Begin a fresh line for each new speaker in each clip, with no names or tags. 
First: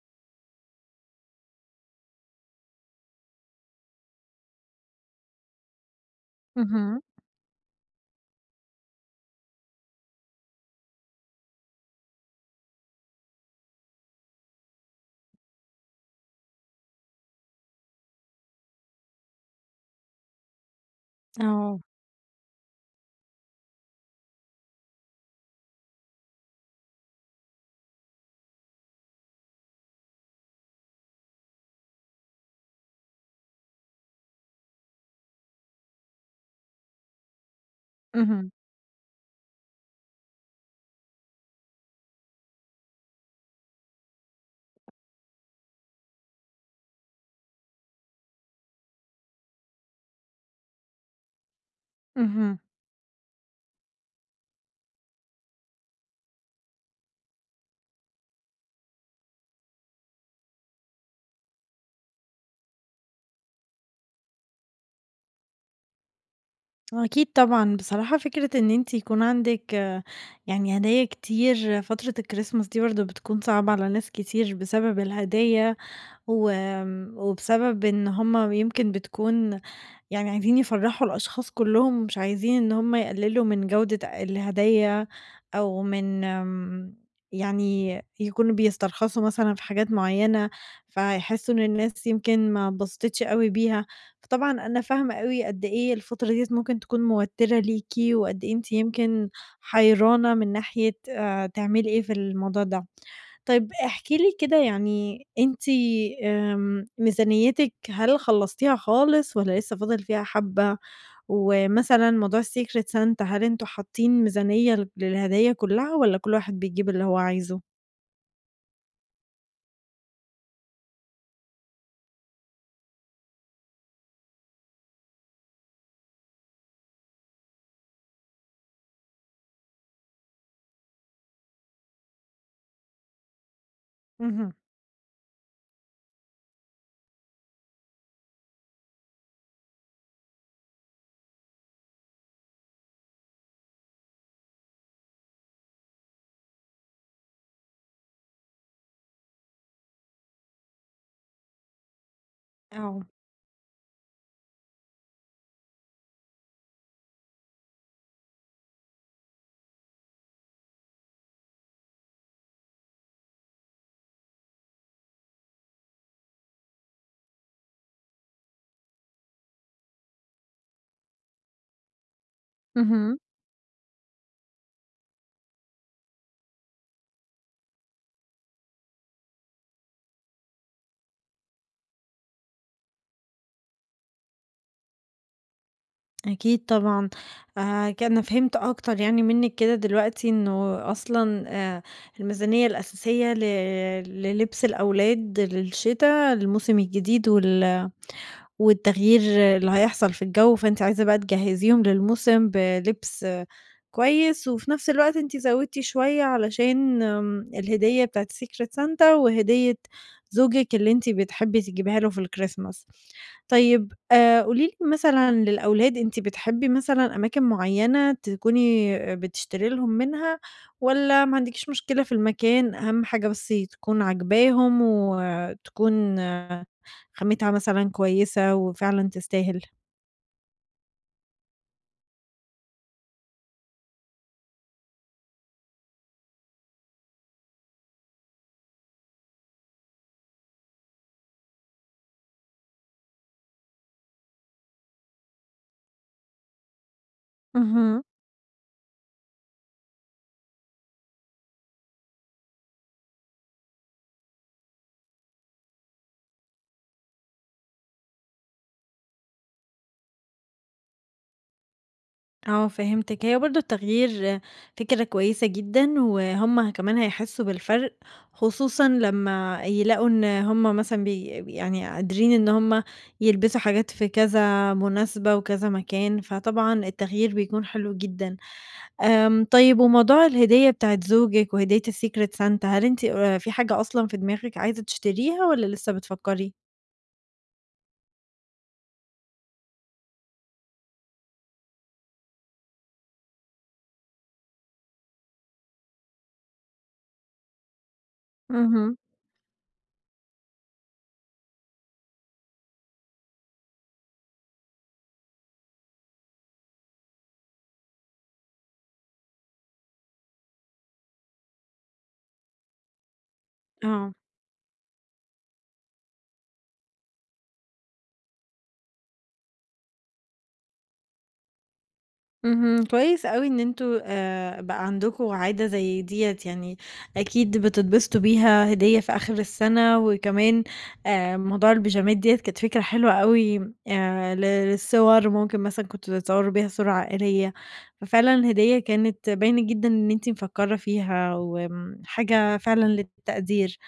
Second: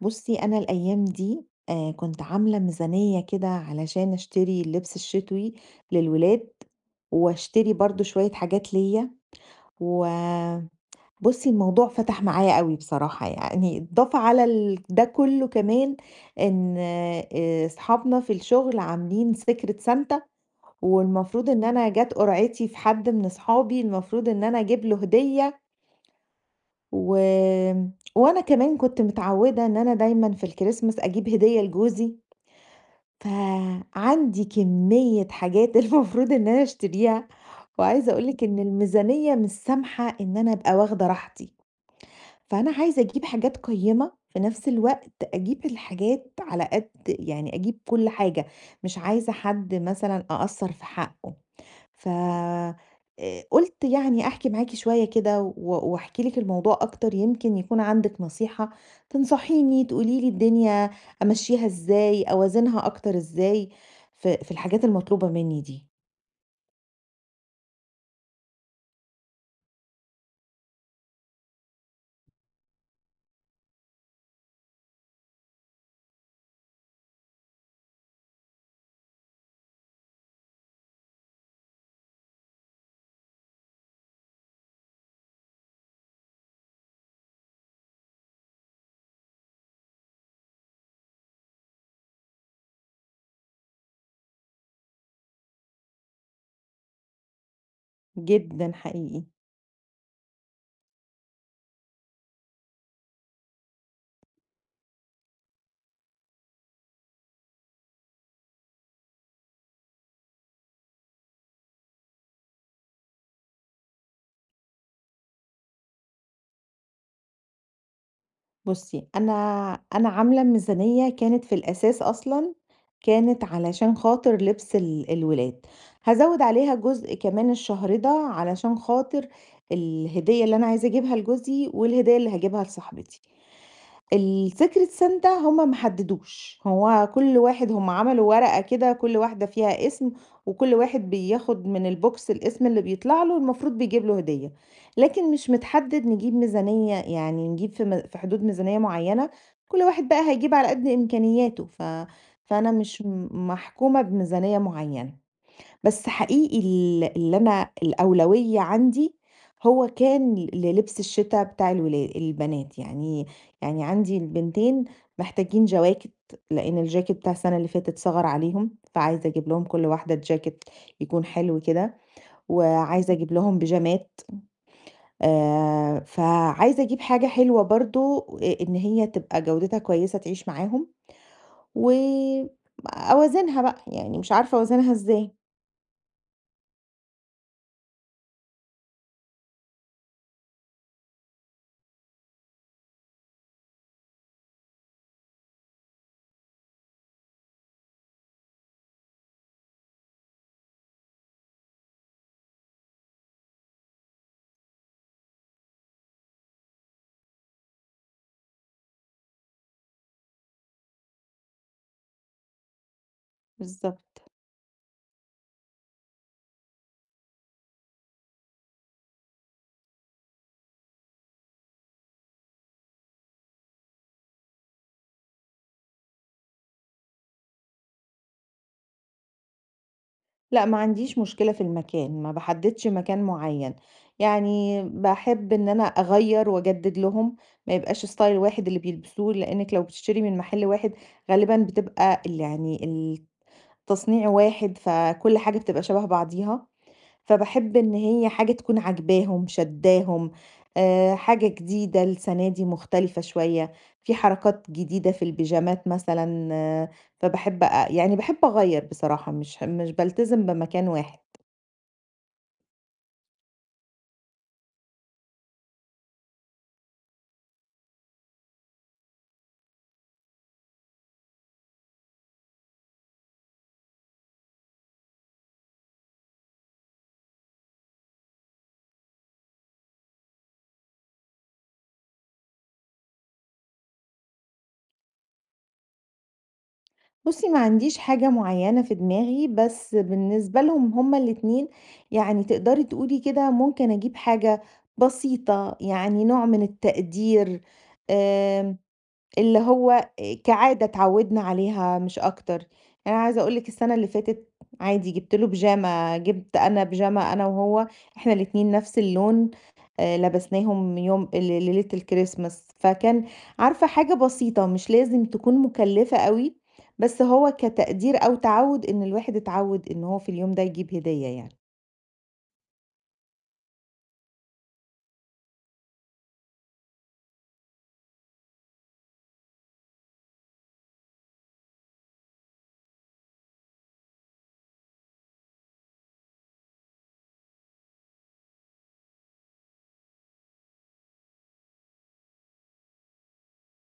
بُصّي، أنا الأيام دي كنت عاملة ميزانية كده علشان أشتري اللبس الشتوي للولاد،
اهم.
وأشتري برضه شوية حاجات ليّا. وبُصّي، الموضوع فتح معايا أوي بصراحة، يعني إضافة على ده كله، كمان إن أصحابنا في الشغل عاملين secret santa، والمفروض إن
آه.
أنا جات قرعتي في حد من أصحابي، المفروض إن أنا أجيب له هدية. و وأنا كمان كنت متعودة إن أنا دايمًا في الكريسماس أجيب هدية لجوزي، فعندي كمية حاجات المفروض إن أنا أشتريها، وعايزة أقول لِك
اهم.
إن الميزانية مش سامحة إن أنا أبقى واخدة راحتي. فأنا عايزة أجيب حاجات قيّمة، في نفس الوقت أجيب الحاجات على قد يعني أجيب كل حاجة، مش عايزة حد مثلًا أقصّر في حقه. ف
اهم.
قُلت يعني أحكي معاكِ شوية كده، واحكي لِك الموضوع أكتر، يمكن يكون عندِك نصيحة تنصحيني تقولي لي الدنيا أمشّيها إزاي، أوازنها أكتر إزاي في الحاجات المطلوبة منّي دي.
أكيد طبعًا، بصراحة فكرة إن أنتِ يكون عندِك يعني هدايا كتير فترة الChristmas دي برضه بتكون صعبة على ناس كتير بسبب الهدايا، و وبسبب إن هُم يمكن بتكون يعني عايزين يفرّحوا الأشخاص كلّهم، مش عايزين إن هُم يقلّلوا من جودة الهدايا أو من يعني يكونوا بيسترخصوا مثلًا في حاجات معيّنة، فيحسّوا إن الناس يمكن ما اتبسطتش أوي بيها، فطبعًا أنا فاهمة أوي قد إيه الفترة ديّة ممكن تكون موتّرة ليكِ، وقد إيه أنتِ
جدًا حقيقي.
يمكن حيرانة من ناحية تعملي إيه في الموضوع ده. طيب احكي لي كده يعني أنتِ، ميزانيتِك هل خلّصتيها خالص والّا لسه فاضل فيها حبّة؟ ومثلًا موضوع الsecret santa هل أنتم حاطين ميزانية للهدايا كلّها والّا كل واحد بيجيب اللي هو عايزه؟
بُصّي، أنا عاملة ميزانية كانت في الأساس أصلًا، كانت علشان خاطر لبس الولاد، هازوّد عليها جزء كمان الشهرِدة علشان خاطر الهدية اللي أنا عايزة أجيبها لجوزي والهدية اللي هاجيبها لصاحبتي.
اهم.
الsecret santa هُم ما حددوش، هو كل واحد، هُم عملوا ورقة كده كل واحدة فيها اسم، وكل واحد بياخد من الbox الاسم اللي بيطلع له المفروض بيجيب له هدية، لكن مش متحدد نجيب ميزانية، يعني نجيب في حدود ميزانية معينة، كل واحد بقى هيجيب على قد إمكانياته. فأنا
آه.
مش محكومة بميزانية معينة. بس حقيقي اللي أنا الأولوية عندي هو كان للبس الشتا بتاع البنات، يعني عندي البنتين محتاجين جواكت، لإن الجاكيت بتاع السنة اللي فاتت صغَر عليهم، فعايزة أجيب لهم كل واحدة جاكيت يكون حلو كده، وعايزة
اهم.
أجيب لهم بيجامات. فعايزة أجيب حاجة حلوة برضه، إن هي تبقى جودتها كويسة تعيش معاهم. و أوازنها بقى، يعني مش عارفة أوازنها إزاي؟
أكيد طبعًا. ك أنا فهمت أكتر يعني منِّك كده دلوقتي إنه أصلًا، الميزانية الأساسية للبس الأولاد للشتا، الموسم الجديد والتغيير اللي هيحصل في الجو، فأنتِ عايزة بقى تجهّزيهم للموسم بلبس كويس، وفي نفس الوقت أنتِ زوّدتِ شوية علشان الهدية بتاعة secret santa وهدية زوجِك اللي أنتِ بتحبي تجيبيها له في الكريسماس. طيب
بالضبط.
آآ، قولي لي مثلًا للأولاد أنتِ بتحبي مثلًا أماكن معيّنة تكوني بتشتري لهم منها، والّا ما عندكيش مشكلة في المكان، أهم حاجة بس تكون عاجباهم وتكون خامتها مثلًا كويسة وفعلًا تستاهل.
لأ، ما عنديش مشكلة في المكان، ما باحددش مكان معين، يعني باحب إن أنا أغيّر وأجدد لهم، ما يبقاش style واحد اللي بيلبسوه، لإنِّك لو بتشتري من محل واحد غالبًا بتبقى يعني التصنيع واحد، فكل حاجة بتبقى شبه بعضيها. فباحب إن
اهم.
هي حاجة تكون عاجباهم، شادّاهم. حاجة جديدة السنة دي مختلفة شوية، في حركات جديدة في البيجامات مثلًا. فباحب أ يعني باحب أغيّر بصراحة، مش بالتزم بمكان واحد.
آه، فهمتِك، هي برضه التغيير فكرة كويسة جدًا، وهُم كمان هيحسوا بالفرق، خصوصًا لمّا يلاقوا إن هُم مثلًا يعني قادرين إن هُم يلبسوا حاجات في كذا مناسبة وكذا مكان، فطبعًا التغيير بيكون حلو جدًا. آمم، طيب وموضوع الهدية بتاعة زوجِك وهدية الsecret santa، هل أنتِ في حاجة أصلًا في دماغِك عايزة تشتريها والّا لسه بتفكّري؟
بُصّي، ما عنديش حاجة معيّنة في دماغي، بس بالنسبة لهم هُم الاتنين، يعني تقدري تقولي كده ممكن أجيب حاجة بسيطة، يعني نوع من التقدير، آمم
اهم.
اللي هو كعادة اتعودنا عليها مش أكتر. يعني أنا عايزة أقول لِك السنة اللي فاتت عادي جِبت له بيجامة، جِبت أنا بيجامة أنا وهو، إحنا الاتنين نفس اللون. لبسناهم يوم ليلة الكريسماس، فكان عارفة
آه.
حاجة بسيطة مش لازم تكون مُكلّفة أوي، بس هو كتقدير أو تعوُّد إن الواحد اتعوّد إن هو في اليوم ده يجيب هدية يعني.
اهم. كويس أوي إن أنتم بقى عندكم عادة زي ديّة، يعني أكيد بتتبسطوا بيها، هدية في آخر السَنة وكمان موضوع البيجامات ديّة كانت فكرة حلوة أوي ل للصور، ممكن مثلًا كنتوا تتصوروا بيها صورة عائلية، ففعلًا الهدية كانت باينة جدًا إن أنتِ مفكّرة فيها، حاجة فعلًا للتقدير.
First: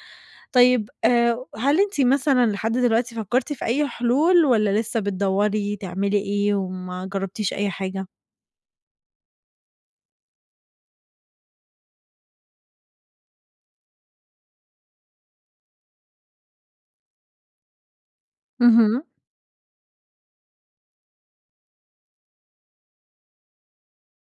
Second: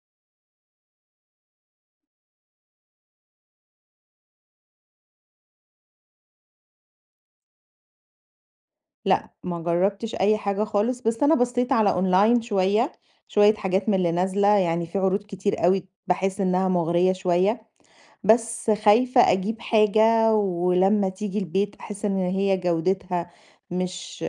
طيب، هل أنتِ مثلًا لحد دلوقتي فكّرتِ في أي حلول والّا لسه بتدوّري تعملي إيه وما جرّبتيش أي حاجة؟
لأ، ما جرّبتش أي حاجة خالص، بس أنا بصّيت على أونلاين شوية، شوية حاجات من اللي نازلة، يعني في عروض كتير أوي باحس إنها مغرية شوية، بس
اهم.
خايفة أجيب حاجة ولمّا تيجي البيت أحس إن هي جودتها مش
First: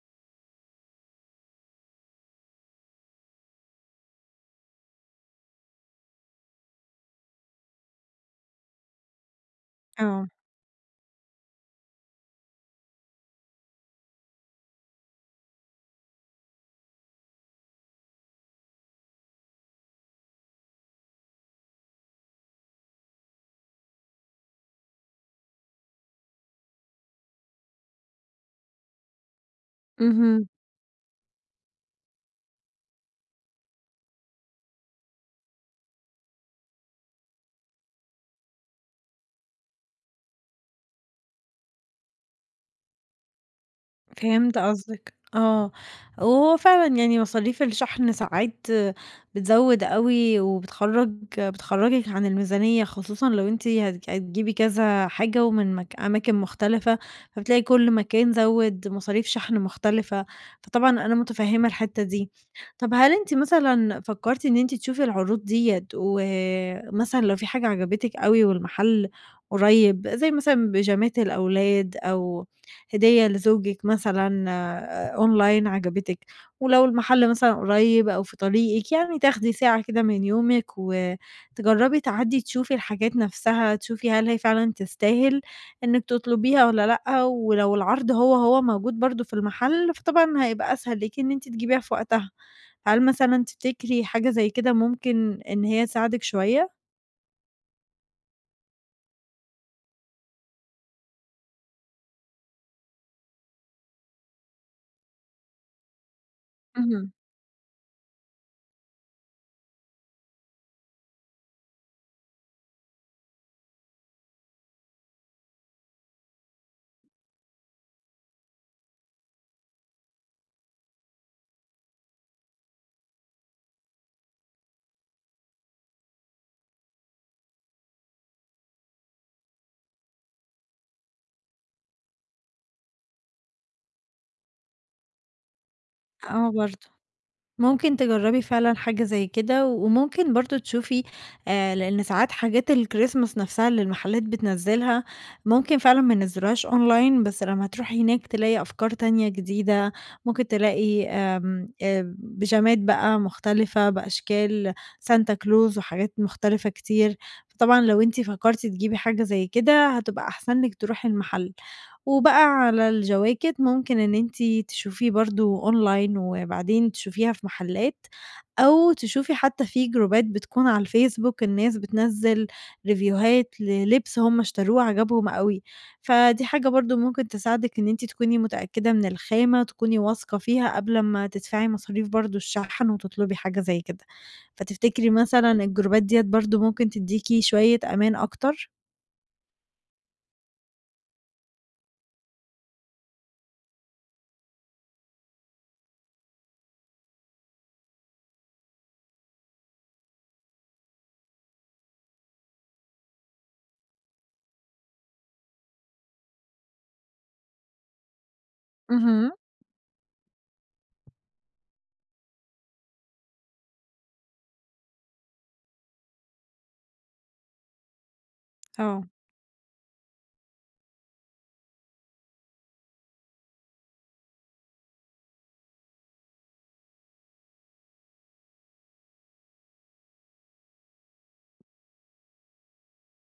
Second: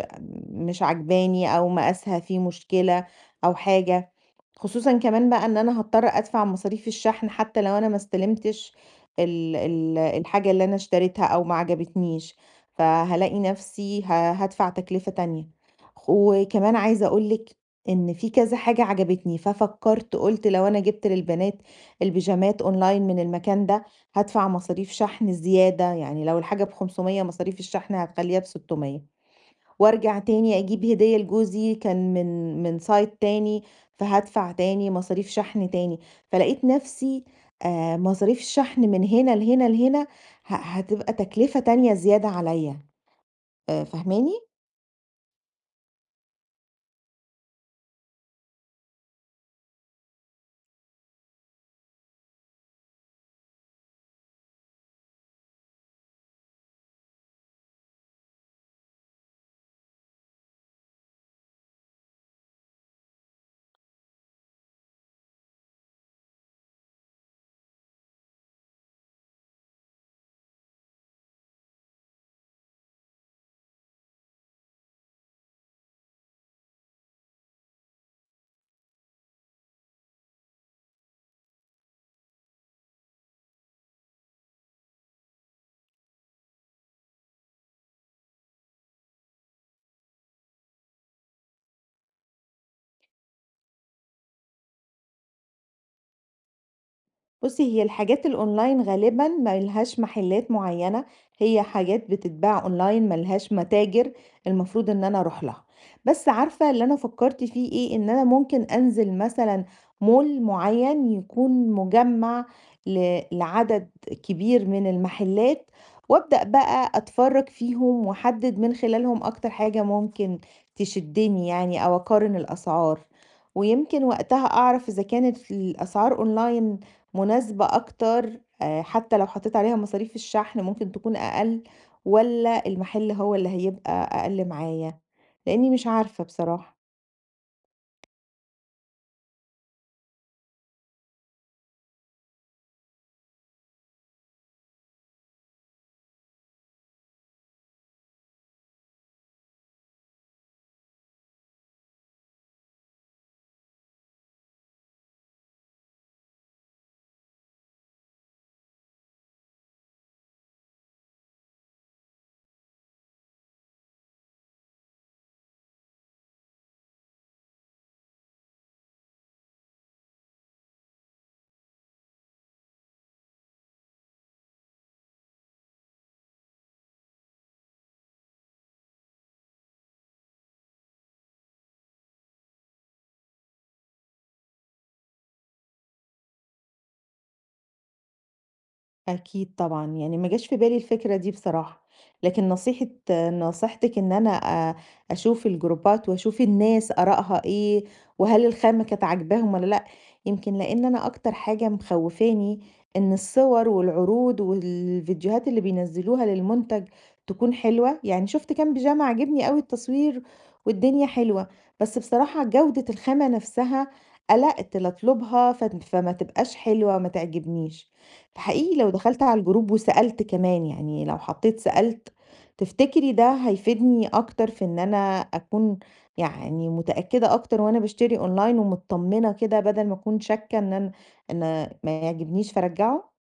مش عاجباني، أو مقاسها فيه مشكلة أو حاجة. خصوصًا كمان بقى إن أنا هاضطر أدفع مصاريف الشحن حتى لو أنا ما استلمتش ال ال
آه.
الحاجة اللي أنا اشتريتها أو ما عجبتنيش، فهالاقي نفسي هادفع تكلفة تانية. وكمان عايزة أقول لِك إن في كذا حاجة عجبتني، ففكرت قُلت لو أنا جِبت للبنات البيجامات أونلاين من المكان ده، هادفع مصاريف شحن زيادة، يعني لو الحاجة ب500 مصاريف الشحن هتخلّيها ب600. وارجع
اهم.
تاني اجيب هدية لجوزي كان من سايت تاني، فهادفع تاني مصاريف شحن تاني، فلقيت نفسي مصاريف الشحن من هنا لهنا لهنا هتبقى تكلفة تانية زيادة عليا. آه، فاهماني؟
فهمت قصدك، آه، وهو فعلًا يعني مصاريف الشحن ساعات بتزوّد أوي وبتخرّج بتخرّجِك عن الميزانية، خصوصًا لو أنتِ هتجيبي كذا حاجة ومن أماكن مختلفة، فبتلاقي كل مكان زوّد مصاريف شحن مختلفة، فطبعًا أنا متفهمة الحتة دي. طب هل أنتِ مثلًا فكرتِ إن أنتِ تشوفي العروض ديّة ومثلًا لو في حاجة عجبتِك أوي والمحل قريب، زي مثلًا بيجامات الأولاد أو هدية لزوجِك مثلًا، آه، أونلاين عجبتِك، ولو المحل مثلًا قريب أو في طريقِك، يعني تاخدي ساعة كده من يومِك وتجربي تعدّي تشوفي الحاجات نفسها، تشوفي هل هي فعلًا تستاهل إنِك تطلبيها والّا لأ، ولو العرض هو، هو موجود برضه في المحل، فطبعًا هيبقى أسهل ليكِ إن أنتِ تجيبيها في وقتها. هل مثلًا تفتكري حاجة زي كده ممكن إن هي تساعدِك شوية؟
بُصّي، هي الحاجات الأونلاين غالبًا ما لهاش محلات معيّنة، هي حاجات بتتباع أونلاين ما لهاش متاجر المفروض إن أنا أروح لها. بس عارفة اللي أنا
اهم.
فكّرت فيه إيه، إن أنا ممكن أنزل مثلًا mall معيّن يكون مجمّع لعدد كبير من المحلات، وأبدأ بقى أتفرّج فيهم وأحدد من خلالهم أكتر حاجة ممكن تشدّني، يعني أو أقارن الأسعار. ويمكن وقتها أعرف إذا كانت الأسعار أونلاين مناسبة أكتر، حتى لو حطيت عليها مصاريف الشحن ممكن تكون أقل، والّا المحل هو اللي هيبقى أقل معايا؟ لإني مش عارفة
آه
بصراحة.
برضه. ممكن تجرّبي فعلًا حاجة زي كده، و- وممكن برضه تشوفي، لإن ساعات حاجات الكريسماس نفْسها اللي المحلات بتنزّلها، ممكن فعلًا ما ينزّلوهاش أونلاين، بس لمّا تروحي هناك تلاقي أفكار تانية جديدة، ممكن تلاقي آمم، بيجامات بقى مختلفة بأشكال سانتا كلوز وحاجات مختلفة كتير، فطبعًا لو أنتِ فكرتِ تجيبي حاجة زي كده، هتبقى أحسن لِك تروحي المحل. وبقى على الجواكت ممكن إن أنتِ تشوفي برضه online وبعدين تشوفيها في محلات، أو تشوفي حتى في جروبات بتكون على الفيسبوك، الناس بتنزّل ريفيوهات للبس هم اشتروه عجبهم أوي، فدي حاجة برضه ممكن تساعدِك إن أنتِ تكوني متأكدة من الخامة، تكوني واثقة فيها قبل ما تدفعي مصاريف برضه الشحن وتطلبي حاجة زي كده. فتفتكري مثلًا الجروبات ديّة برضه ممكن تدّيكِ شوية أمان أكتر؟
أكيد طبعًا، يعني ما جاش في بالي الفكرة دي بصراحة، لكن نصيحتِك إن أنا أ أشوف الجروبات وأشوف الناس آرائها إيه، وهل الخامة كانت عاجباهم والّا لأ. يمكن لإن أنا أكتر حاجة مخوّفاني إن الصور والعروض والفيديوهات اللي بينزّلوها للمنتج تكون حلوة، يعني شُفت كام بيجامة
اهم.
عاجبني أوي التصوير والدنيا حلوة، بس بصراحة جودة الخامة نفسها قلقت لا أطلبها فما تبقاش حلوة ما تعجبنيش. حقيقي لو
آه.
دخلت على الجروب وسألت كمان، يعني لو حطيت سألت، تفتكري ده هيفيدني أكتر في إن أنا أكون يعني متأكدة أكتر وأنا بشتري أونلاين ومطمنة كده، بدل ما أكون شاكة إن ما يعجبنيش فأرجعه؟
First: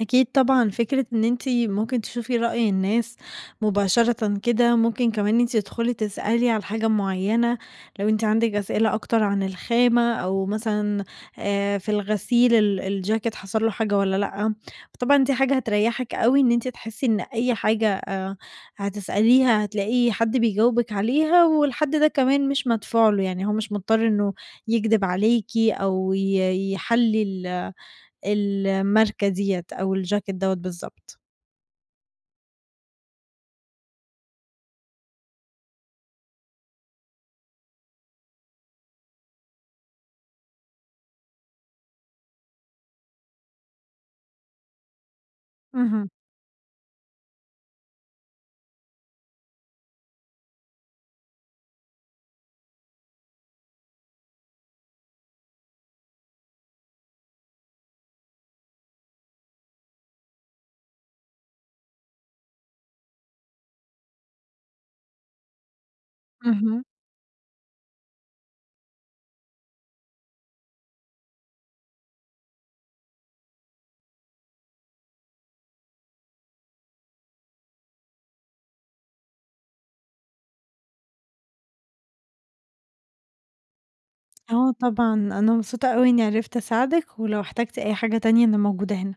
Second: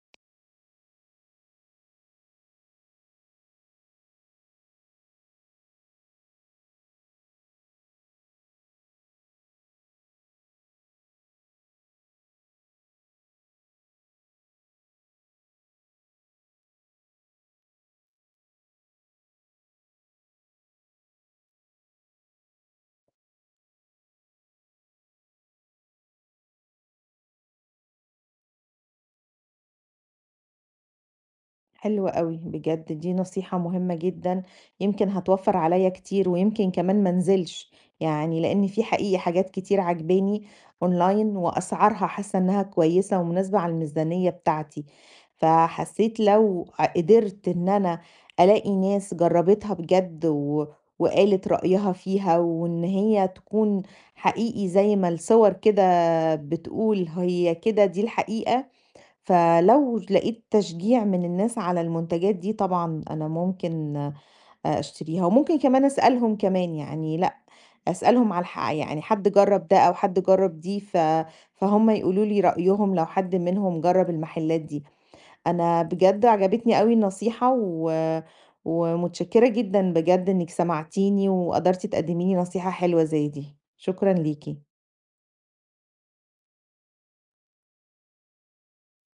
أكيد طبعًا، فكرة إن أنتِ ممكن تشوفي رأي الناس مباشرةً كده، ممكن كمان أنتِ تدخلي تسألي على حاجة معينة، لو أنتِ عندِك أسئلة أكتر عن الخامة أو مثلًا في الغسيل الجاكيت حصل له حاجة والّا لأ، فطبعًا دي حاجة هتريحِك أوي إن أنتِ تحسي إن أي حاجة هتسأليها هتلاقي حد بيجاوبِك عليها، والحد ده كمان مش مدفوع له، يعني هو مش مضطر إنه يكدب عليكِ أو يحلل الماركة ديّة أو الجاكيت دوّة بالضبط.
حلو أوي، بجد دي نصيحة مهمة جدًا، يمكن هتوفّر عليَّ كتير ويمكن كمان ما انزلش، يعني لإن في حقيقي حاجات كتير عاجباني أونلاين وأسعارها حاسة إنها كويسة ومناسبة على الميزانية بتاعتي.
اهم.
فحسيت لو قدرت إن أنا ألاقي ناس جرّبتها بجد وقالت رأيها فيها، وإن هي تكون حقيقي زي ما الصور كده بتقول، هي كده دي الحقيقة. فلو لقيت تشجيع من الناس على المنتجات دي طبعًا أنا ممكن أشتريها، وممكن كمان أسألهم، كمان
اهم.
يعني لأ، أسألهم على يعني حد جرّب ده أو حد جرّب دي فهُم يقولوا لي رأيهم لو حد منهم جرّب المحلات دي. أنا بجد عجبتني أوي النصيحة، ومتشكرة جدًا بجد إنِّك سمعتيني وقدرتِ تقدمي لي نصيحة حلوة زي دي، شكرًا
آه
ليكِ.
طبعًا، أنا مبسوطة أوي إني عرفت أساعدِك، ولو احتجتِ أي حاجة تانية أنا موجودة هنا.